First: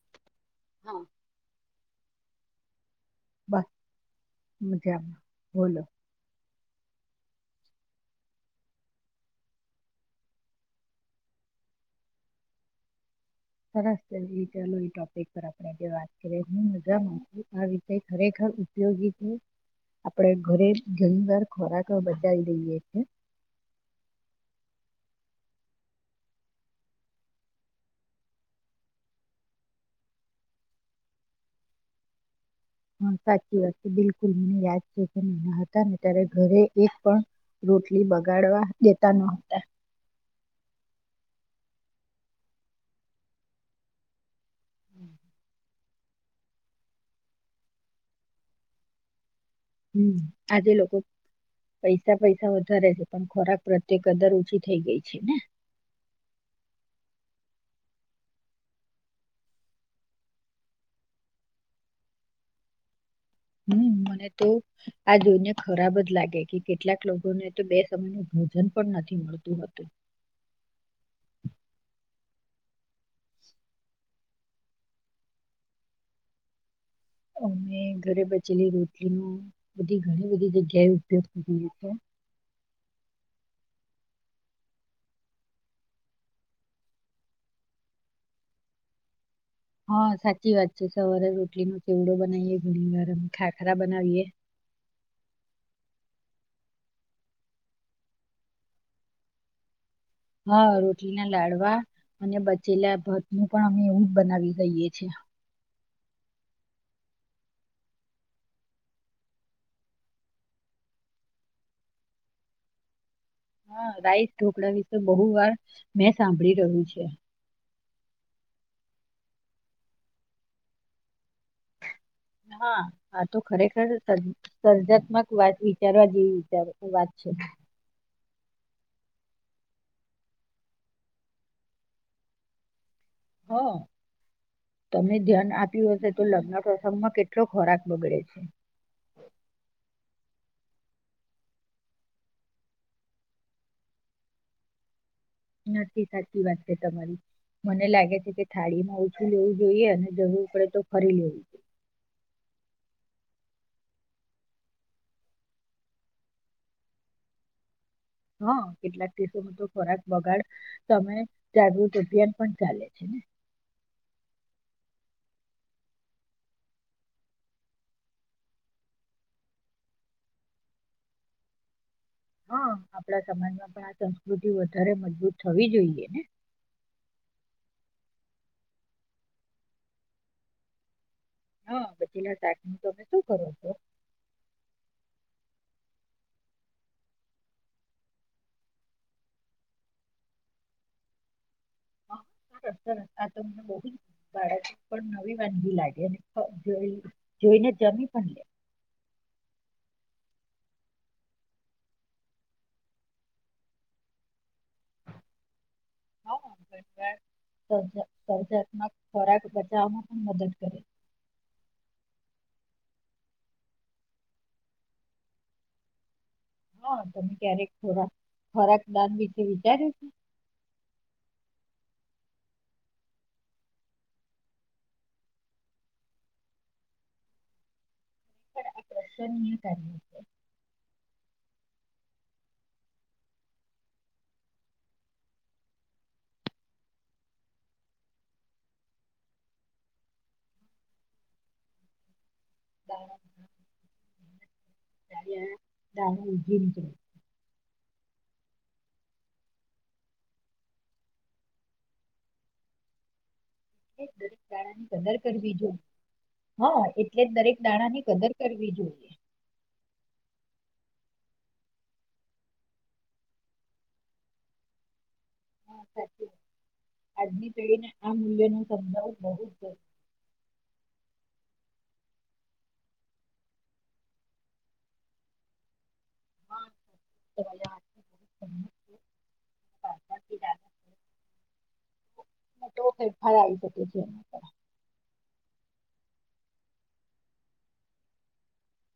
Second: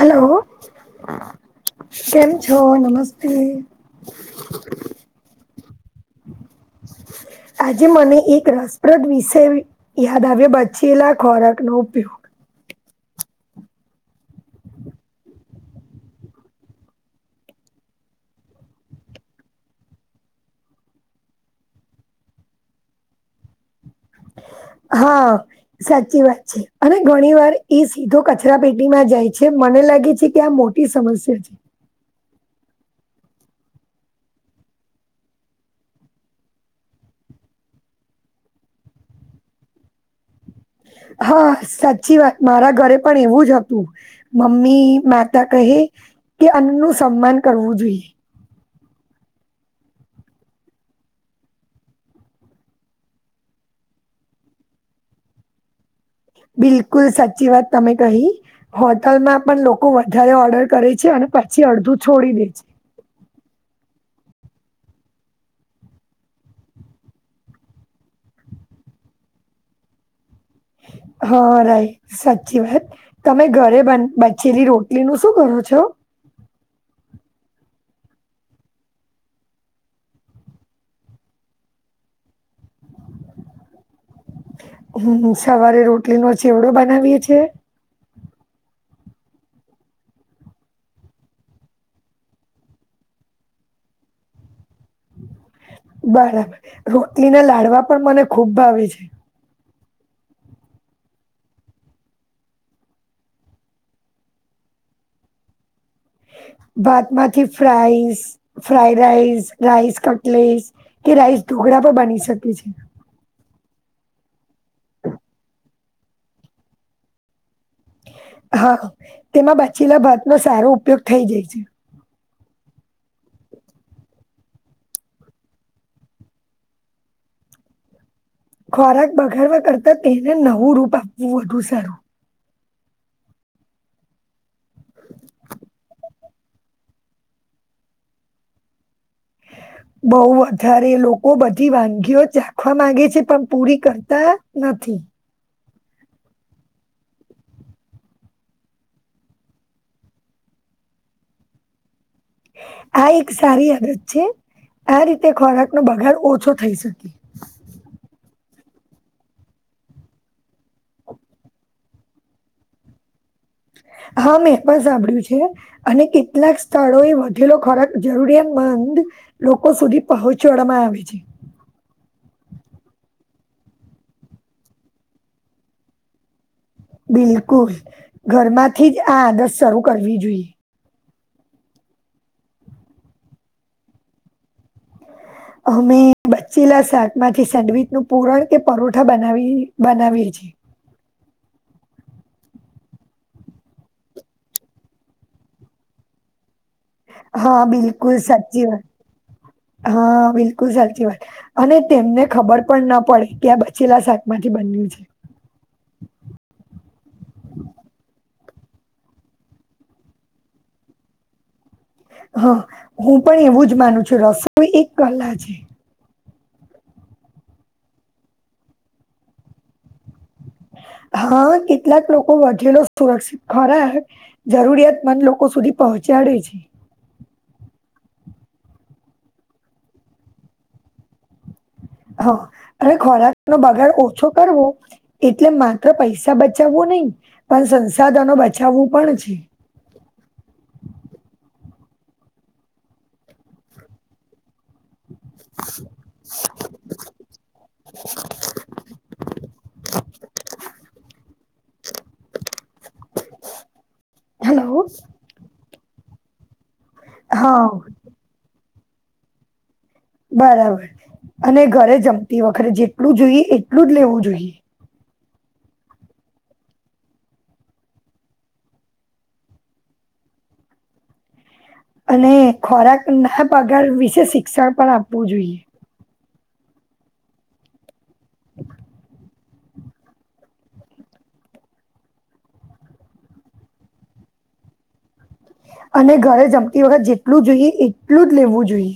Hello હા. કેમ છો નમસતે. બસ મજામાં. બોલો [inaudible] આજે મને એક રસપ્રદ વિષય યાદ આવ્યો બચેલા ખોરાકનો ઉપયોગ સરસ ચાલો ટોપિક પર આપણે જે વાત કરીએ હું મજામાં આ વિષય ખરેખર ઉપયોગી છે. આપણે ઘરે ઘણી વાર ખોરાક બચાવી દઈએ છે. [inaudible] હા સાચી વાત છે અને ઘણી વાર એ સીધો કચરા પેટીમાં જાય છે. મને લાગે છે કે આ મોટી સમસ્યા છે. હ સાચી વાત છે બિલકુલ મને યાદ છે કે નાના હતા ત્યારે ઘરે એક પણ રોટલી બગાડવા દેતા ન હતા. હા સાચી વાત મારા ઘરે પણ એવું જ હતું. મમ્મી માતા કહે કે અન્નનું સન્માન કરવું જોઈએ. હમ્મ આજે લોકો પૈસા પૈસા વધારે છે પણ ખોરાક પ્રત્યે કદર ઓછી થઈ ગઈ છે ને. બિલકુલ સાચી વાત તમે કહી. હોટલમાં પણ લોકો વધારે ઓર્ડર કરે છે અને પછી અડધું છોડી દે છે. હમ્મ. મને તો આ જોઈને ખરાબ જ લાગે કે કેટલાક લોકોને તો બે સમયનુ ભોજન પણ નથી મળતું હતુ. [inaudible] હ રાઇટ સાચી વાત તમે ઘરે બન બચેલી રોટલીનું શું કરો છો? અમે ઘરે બચેલી રોટલીનું બધી ઘણી બધી જગ્યાએ ઉપયોગ કર્યો હતો. હમ્મ સવારે રોટલીનો ચેવડો બનાવીએે છીએ. હ સાચી વાત છે સવારે રોટલીનો ચેવડો બનાવીએ ઘણી વાર ખાખરા બનાવીએ. બરાબર રોટલીના લાડવા પણ મને ખૂબ ભાવે છે. હ રોટલીના લાડવા અને બચેલા ભાત નું પણ અમે એવું જ બનાવી દઈએ છીએ. ભાતમાંથી fries fry rice rice cutlets કે રાઈસ ઢો કળા બની શકે છે. હા રાઈસ ઢોકળા વિશે બહુ વાર મેં સાંભળી રહ્યું છે. હા તેમાં બચેલા ભાતનો સારો ઉપયોગ થઈ જાય છે. હા આ તો ખરેખર સર સર્જાત્મક વાત વિચારવા જેવી વિચાર વાત છે. [unintelligible] ખોરાક બગાડવા કરતાં તેને નવું રૂપ આપવું વધુ સારું. હ તમે ધ્યાન આપ્યું હશે તો લગ્ન પ્રસંગમાં કેટલો ખોરાક બગડે છે. બહુ વધારે લોકો બધી વાનગીઓ ચાખવા માંગે છે, પણ પૂરી કરતા નથી. નથી સાચી વાત છે, તમારી મને લાગે છે કે થાળી માં ઓછું લેવું જોઈએ અને જરૂર પડે તો ફરી લેવું જોઈએ. આ એક સારી આદત છે, આ રીતે ખોરાકનો બગાડ ઓછો થઈ શકે. હ કેટલાક દેશોમાં તો ખોરાક બગાડ તમે જાગૃત અભિયાન પણ ચાલે છે, ને [unintelligible] હા મે પણ સાંભળ્યું છે, અને કેટલાક સ્થળો એ વધેલો ખોરાક જરૂરિયાતમંદ લોકો સુધી પહોંચાડવામાં આવે છે, હ આપણા સમાજમાં પણ આ સંસ્કૃતિ વધારે મજબૂત થવી જોઈએ, ને બિલકુલ ઘરમાંથી જ આ આદત શરૂ કરવી જોઈએ. હ બચેલા શાક નું તમે શું કરો છો? અમે બ બચેલા શાક માંથી સેન્ડવીચ નું પૂરણ કે પરોઠા બનાવી બનાવીએ છીએ. સરસ સરસ આ તો મને બઉ જ [unintelligible] પણ નવી વાનગી લાગે ને હા, બિલકુલ સાચી વાત હા બિલ કુલ સાચી વાત અને તેમને ખબર પણ ના પડે કે આ બચેલા શાક માંથી બન્યું છે. [unintelligible] [unintelligible] ખોરાક પચાવવામાં પણ મદદ કરે હ હું પણ એવું જ માનું છું રસોઈ એક કલા છે, હા, તમે ક્યારેક ખોરાક ખોરાક દાન વિશે વિચાર્યું છે [unintelligible] હ કેટલાક લોકો વધેલો સુરક્ષિત ખોરાક જરૂરિયાતમંદ લોકો સુધી પહોં ચાડે છે. પણ આ પ્રશ્ન [unintelligible] છે હ અને ખોરાક નો બગાડ ઓછો કરવો એટલે માત્ર પૈસા બચાવવું નહી પણ સંસાધનો બચાવવું પણ છે. [unintelligible] ત નાળ ઉજ નક [unintelligible] [unintelligible] દરેક હેલો. ની કદર કરવી જો, હા, એટલે જ દરેક હા, દાણા ની કદર કરવી જોઈએ. બરાબર અને ઘરે જમતી વખરે જેટલું જોઈએ એટલું જ લેવું જોઈએ. હા, સાચી વા આજની પડીને આ મૂલ્ય ન સમજાવો બહુ જ અને ખોરાક ના પગાર વિશે શિક્ષણ પણ આપવું જોઈએ. [inaudible] [unintelligible] તો ફર આવી શકે છે, એના અને ઘરે જમતી વખત જેટલું જોઈએ એટલું જ લેવું જોઈએ.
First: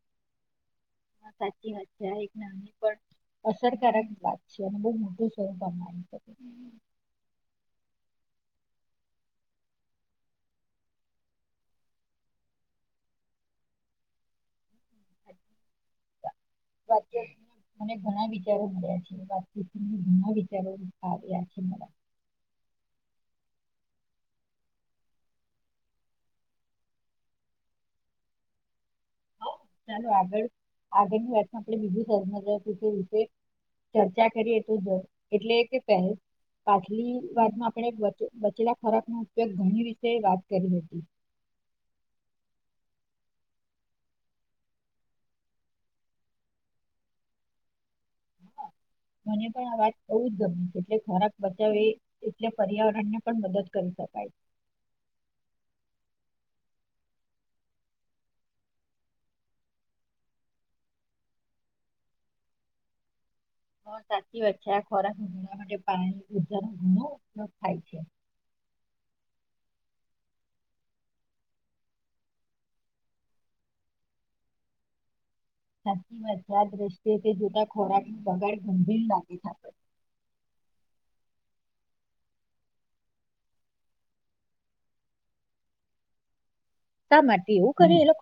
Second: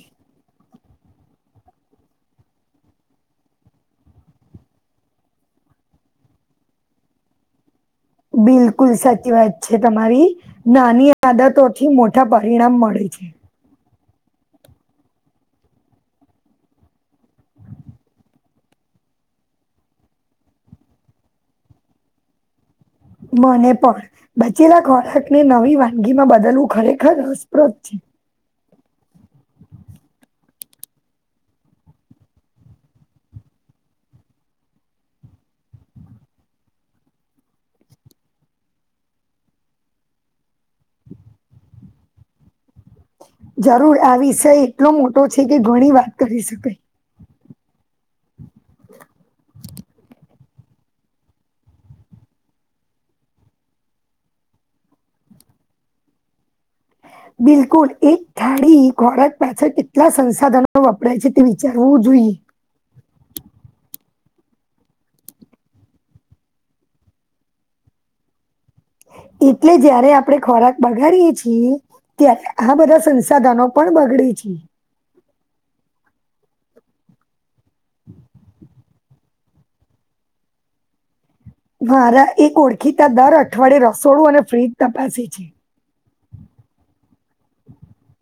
હા, સાચી વાત છે આ એક નાની પણ અસરકારક વાત છે, અને બહુ મોટું સ્વરૂપ [inaudible] બિલકુલ સાચી વાત છે, તમારી નાની આદતોથી મોટા પરિણામ મળે [unintelligible] [unintelligible] [unintelligible] મને ઘણા વિચારો મળ્યા છે, વાતચીત ઘણા વિચારો આવ્યા છે મારા મને પણ બચેલા ખોરાકને નવી વાનગી માં બદલવું ખરેખર રસ્પ્રદ છે, ચાલો આગળ આગળની વાત આપણે બીજું [inaudible] ચર્ચા કરીએ તો જો એટલે કે પહે પાછલી વાતમાં આપણે બચેલા ખોરાક નો ઉપયોગ ઘણી વિશે વાત કરી હતી. [inaudible] જરૂર આ વિષય એટલો મોટો છે કે ઘણી વાત કરી શકાય. મને પણ આ વાત બઉ ગમ્યું એટલે ખોરાક બચાવ એટલે પર્યાવરણ ને પણ મદદ કરી શકાય. [inaudible] [inaudible] બિલકુલ એક થાળી ખોરાક પાછળ કેટલા સંસાધનો વપરાય છે તે વિચારવું જોઈએ. [inaudible] સાચી વાત છેે આ ખોરાક ભવા માટે પાણી [inaudible] ઘણો ઉપયોગ થાય છે એટલે જયારે આપડે ખોરાક બગાડીએ છીએ ત્યારે આ બધા સંસાધનો પણ બગડે છે. સાચી વાત છે આ દ્રષ્ટિએ તે જોતા ખોરાક નું બગાડ ગંભીર લાગે છે આપણને. [inaudible] મારા એક ઓળખીતા દર અઠવાડિએ રસોડું અને ફ્રીજ તપાસે છે. શા માટે એવું કર્યું એ લો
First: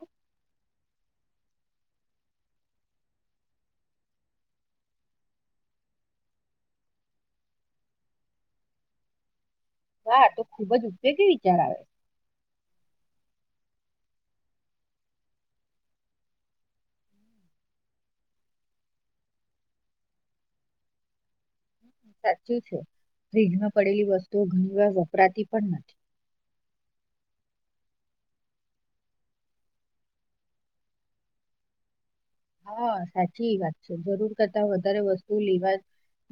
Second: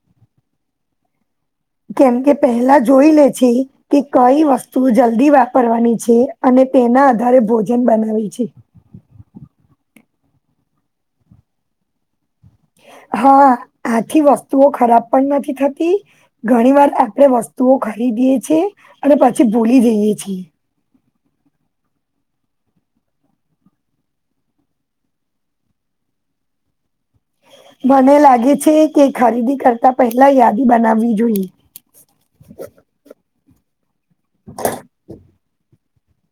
કેમ કે પહેલા જોઈ લે છે કે કઈ વસ્તુ જલ્દી વાપરવાની છે અને તેના આધારે ભોજન બનાવી છે. હા તો ખુબ જ ઉપયોગી વિચાર આવે. [inaudible] હા આથી વસ્તુઓ ખરાબ પણ નથી થતી ઘણી વાર આપડે વસ્તુઓ ખરી દીયે છે અને પછી બોલી જઈએ છીએ. સાચું છે ફ્રીજમાં પડેલી વસ્તુઓ ઘણી વાર વપરાતી પણ નથી. [inaudible] મને લાગે છે કે ખરીદી કરતા પહેલા યાદી બનાવવી જોઈએ. હા સાચી વાત છે જરૂર કરતા વધારે વસ્તુ લેવા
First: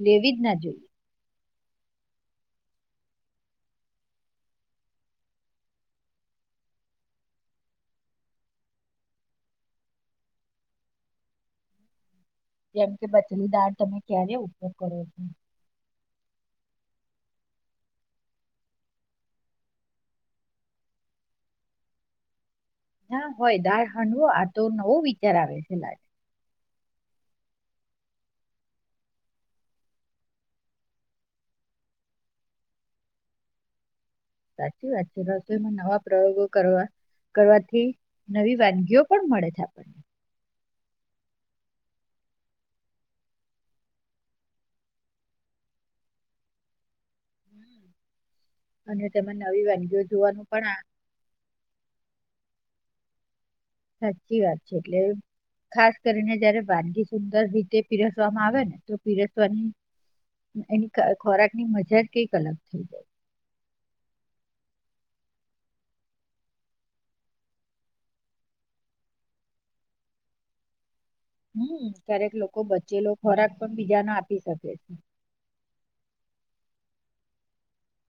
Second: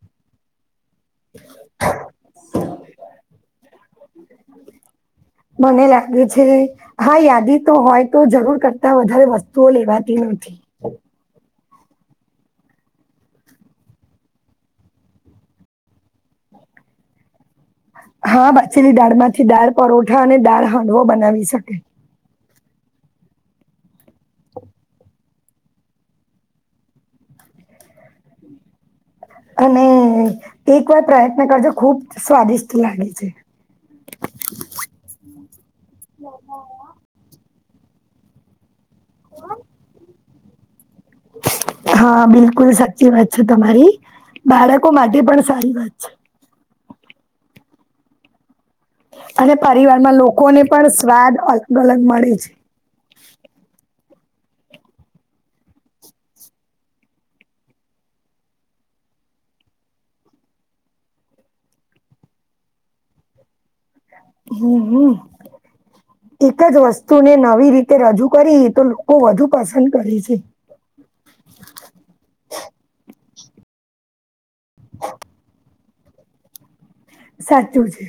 લેવી જ ના જોઈએ. [inaudible] મને લાગે છે હા યાદી તો હોય તો જરૂર કરતા વધારે વસ્તુઓ લેવાતી નથી. [inaudible] જેમ કે બચલી દાળ તમે ક્યારે ઉપયોગ કરો છો? હા બાચલી દાળ માંથી દાળ પરોઠા અને દાળ હાંડવો બનાવી શકે. ના હોય દાળ હાંડવો આતો નવો વિચાર આવે છે લડ અને એક વાર પ્રયત્ન કરજો ખુબ સ્વાદિષ્ટ લાગે છે. સાચી વાત છે રસોઈમાં નવા પ્રયોગો કરવા કરવાથી નવી વાનગીઓ પણ મળે છે આપણને. [inaudible] હા બિલકુલ સાચી વાત છે તમારી બાળકો માટે પણ સારી વાત છે. તેમાં અને નવી વાનગીઓ પરિવારમાં જોવાનું લોકોને પણ સ્વાદ અલગ અલગ મળે છે. સાચી વાત છે એટલે ખાસ કરીને જયારે વાનગી સુંદર રીતે પીરસવામાં આવે ને તો પીરસવાની એની ખોરાક ની મજા કઈક અલગ થઈ જાય. હમ હમ. એક જ વસ્તુને નવી રીતે રજૂ કરી તો લોકો વધુ પસંદ કરે છે. [inaudible] હમ ક્યારેક લોકો બચેલો ખોરાક પણ બીજાને આપી શકે છે. [inaudible] સાચું છે.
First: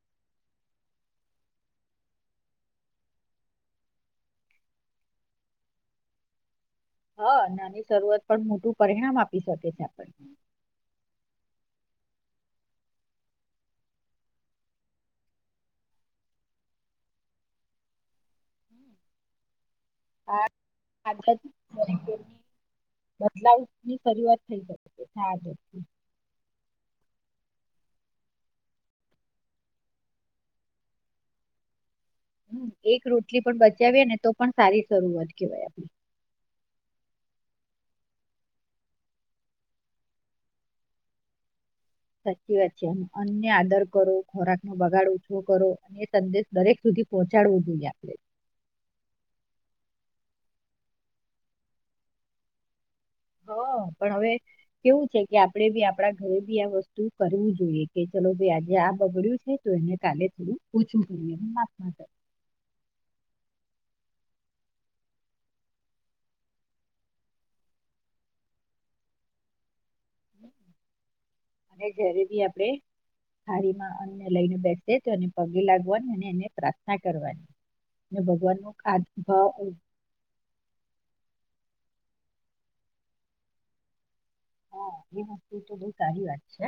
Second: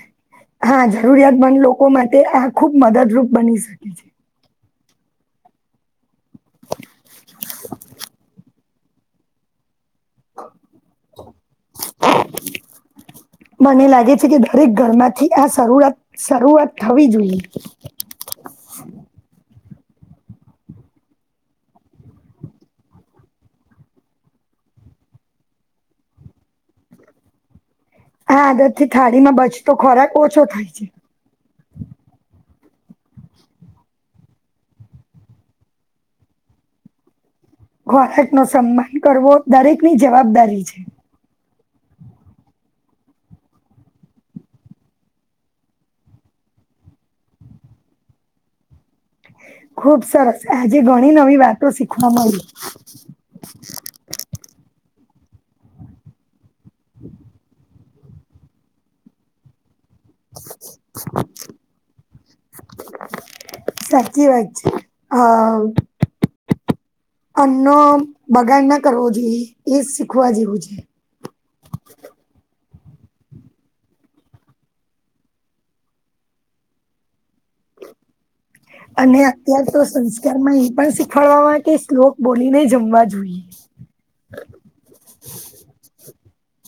હા જરૂરિયાતમંદ લોકો માટે આ ખુબ મદદરૂપ બની શકે છે. હા નાની શરૂઆત પણ મોટું પરિણામ આપી શકે છે આપણને [inaudible] [inaudible] મને લાગે છે કે દરેક ઘરમાંથી આ શરૂઆરૂ શરૂઆત થવી જોઈએ [inaudible] [inaudible] હા [unintelligible] [unintelligible] બદલાવ ની શરૂઆત થઈ શકે છેજથી [unintelligible] [inaudible] [inaudible] આ આદત થી થાળી માં બચતો ખોરાક ઓછો થાય છે. એક રોટલી પણ બચાવી ને તો પણ સારી શરૂઆત કેહેવાય આપણે ખોરાક નો સન્માન કરવો દરેકની જવાબદારી છે. સાચી વાત છે અન્નને આદર કરો ખોરાક નો બગાડ ઓછો કરો અને એ સંદેશ દરેક સુધી પહોચાડવું જોઈએ આપણે ખુબ સરસ આજે ઘણી નવી વાતો શીખવા મળી હ પણ હવે કેવું છે કે આપણેે બી આપડા ઘરે બી આ વસ્તુ કરવું જોઈએ. કે ચલો ભાઈ આજે આ બગડ્યું છે. તો એને કાલે થોું ઓછું કરીને માપ કરીયે કે વાત છે હા અન્નો બગાડ ના કરવો જોઈએ એ શીખવા જેવું છે અને ઘરે બી આપડે થારીમાં અન્નને લઈને બેસે તેને પગે લાગવાની અને એને પ્રાર્થના કરવાની હે ભગવાન નું ખા અને અત્ય્યારે તો સંસ્કારમાં એ પણ શીખડવામાં કે શ્લોક બોલીને જમવા જોઈએ. હા એ વસ્તુ તો બહુ સારી વાત છે.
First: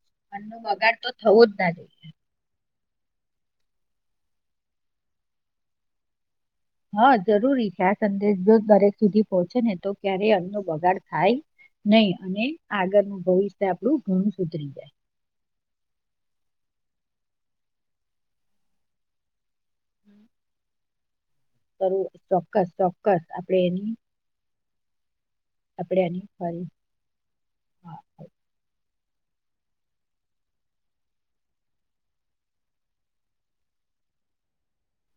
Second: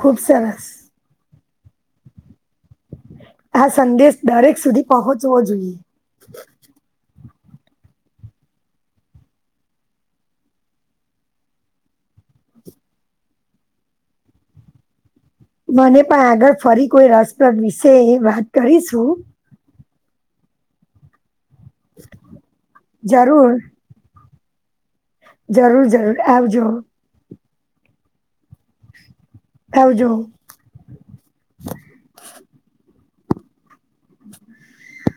ખુબ અન્ન નો સરસ બગાડ તો થવું જ ના જોઈએ આ સંદેશ દરેક સુધી પહોંચવો જોઈએ. હા જરૂરી છે આ સંદેશ જો દરેક સુધી પહોંચે ને તો ક્યારેય અન્નો બગાડ થાય નહી અને આગળનું ભવિષ્ય આપણું ઘણું સુધરી જાય. મને પણ આગળ ફરી કોઈ રસપ્રદ વિશે વાત કરીશું. હમ [inaudible] કરું ચોક્કસ ચોક્કસ જરૂર આપડે એની જરૂર આપણે જરૂર એની આવજો ફરી હા આવજો [inaudible] [inaudible]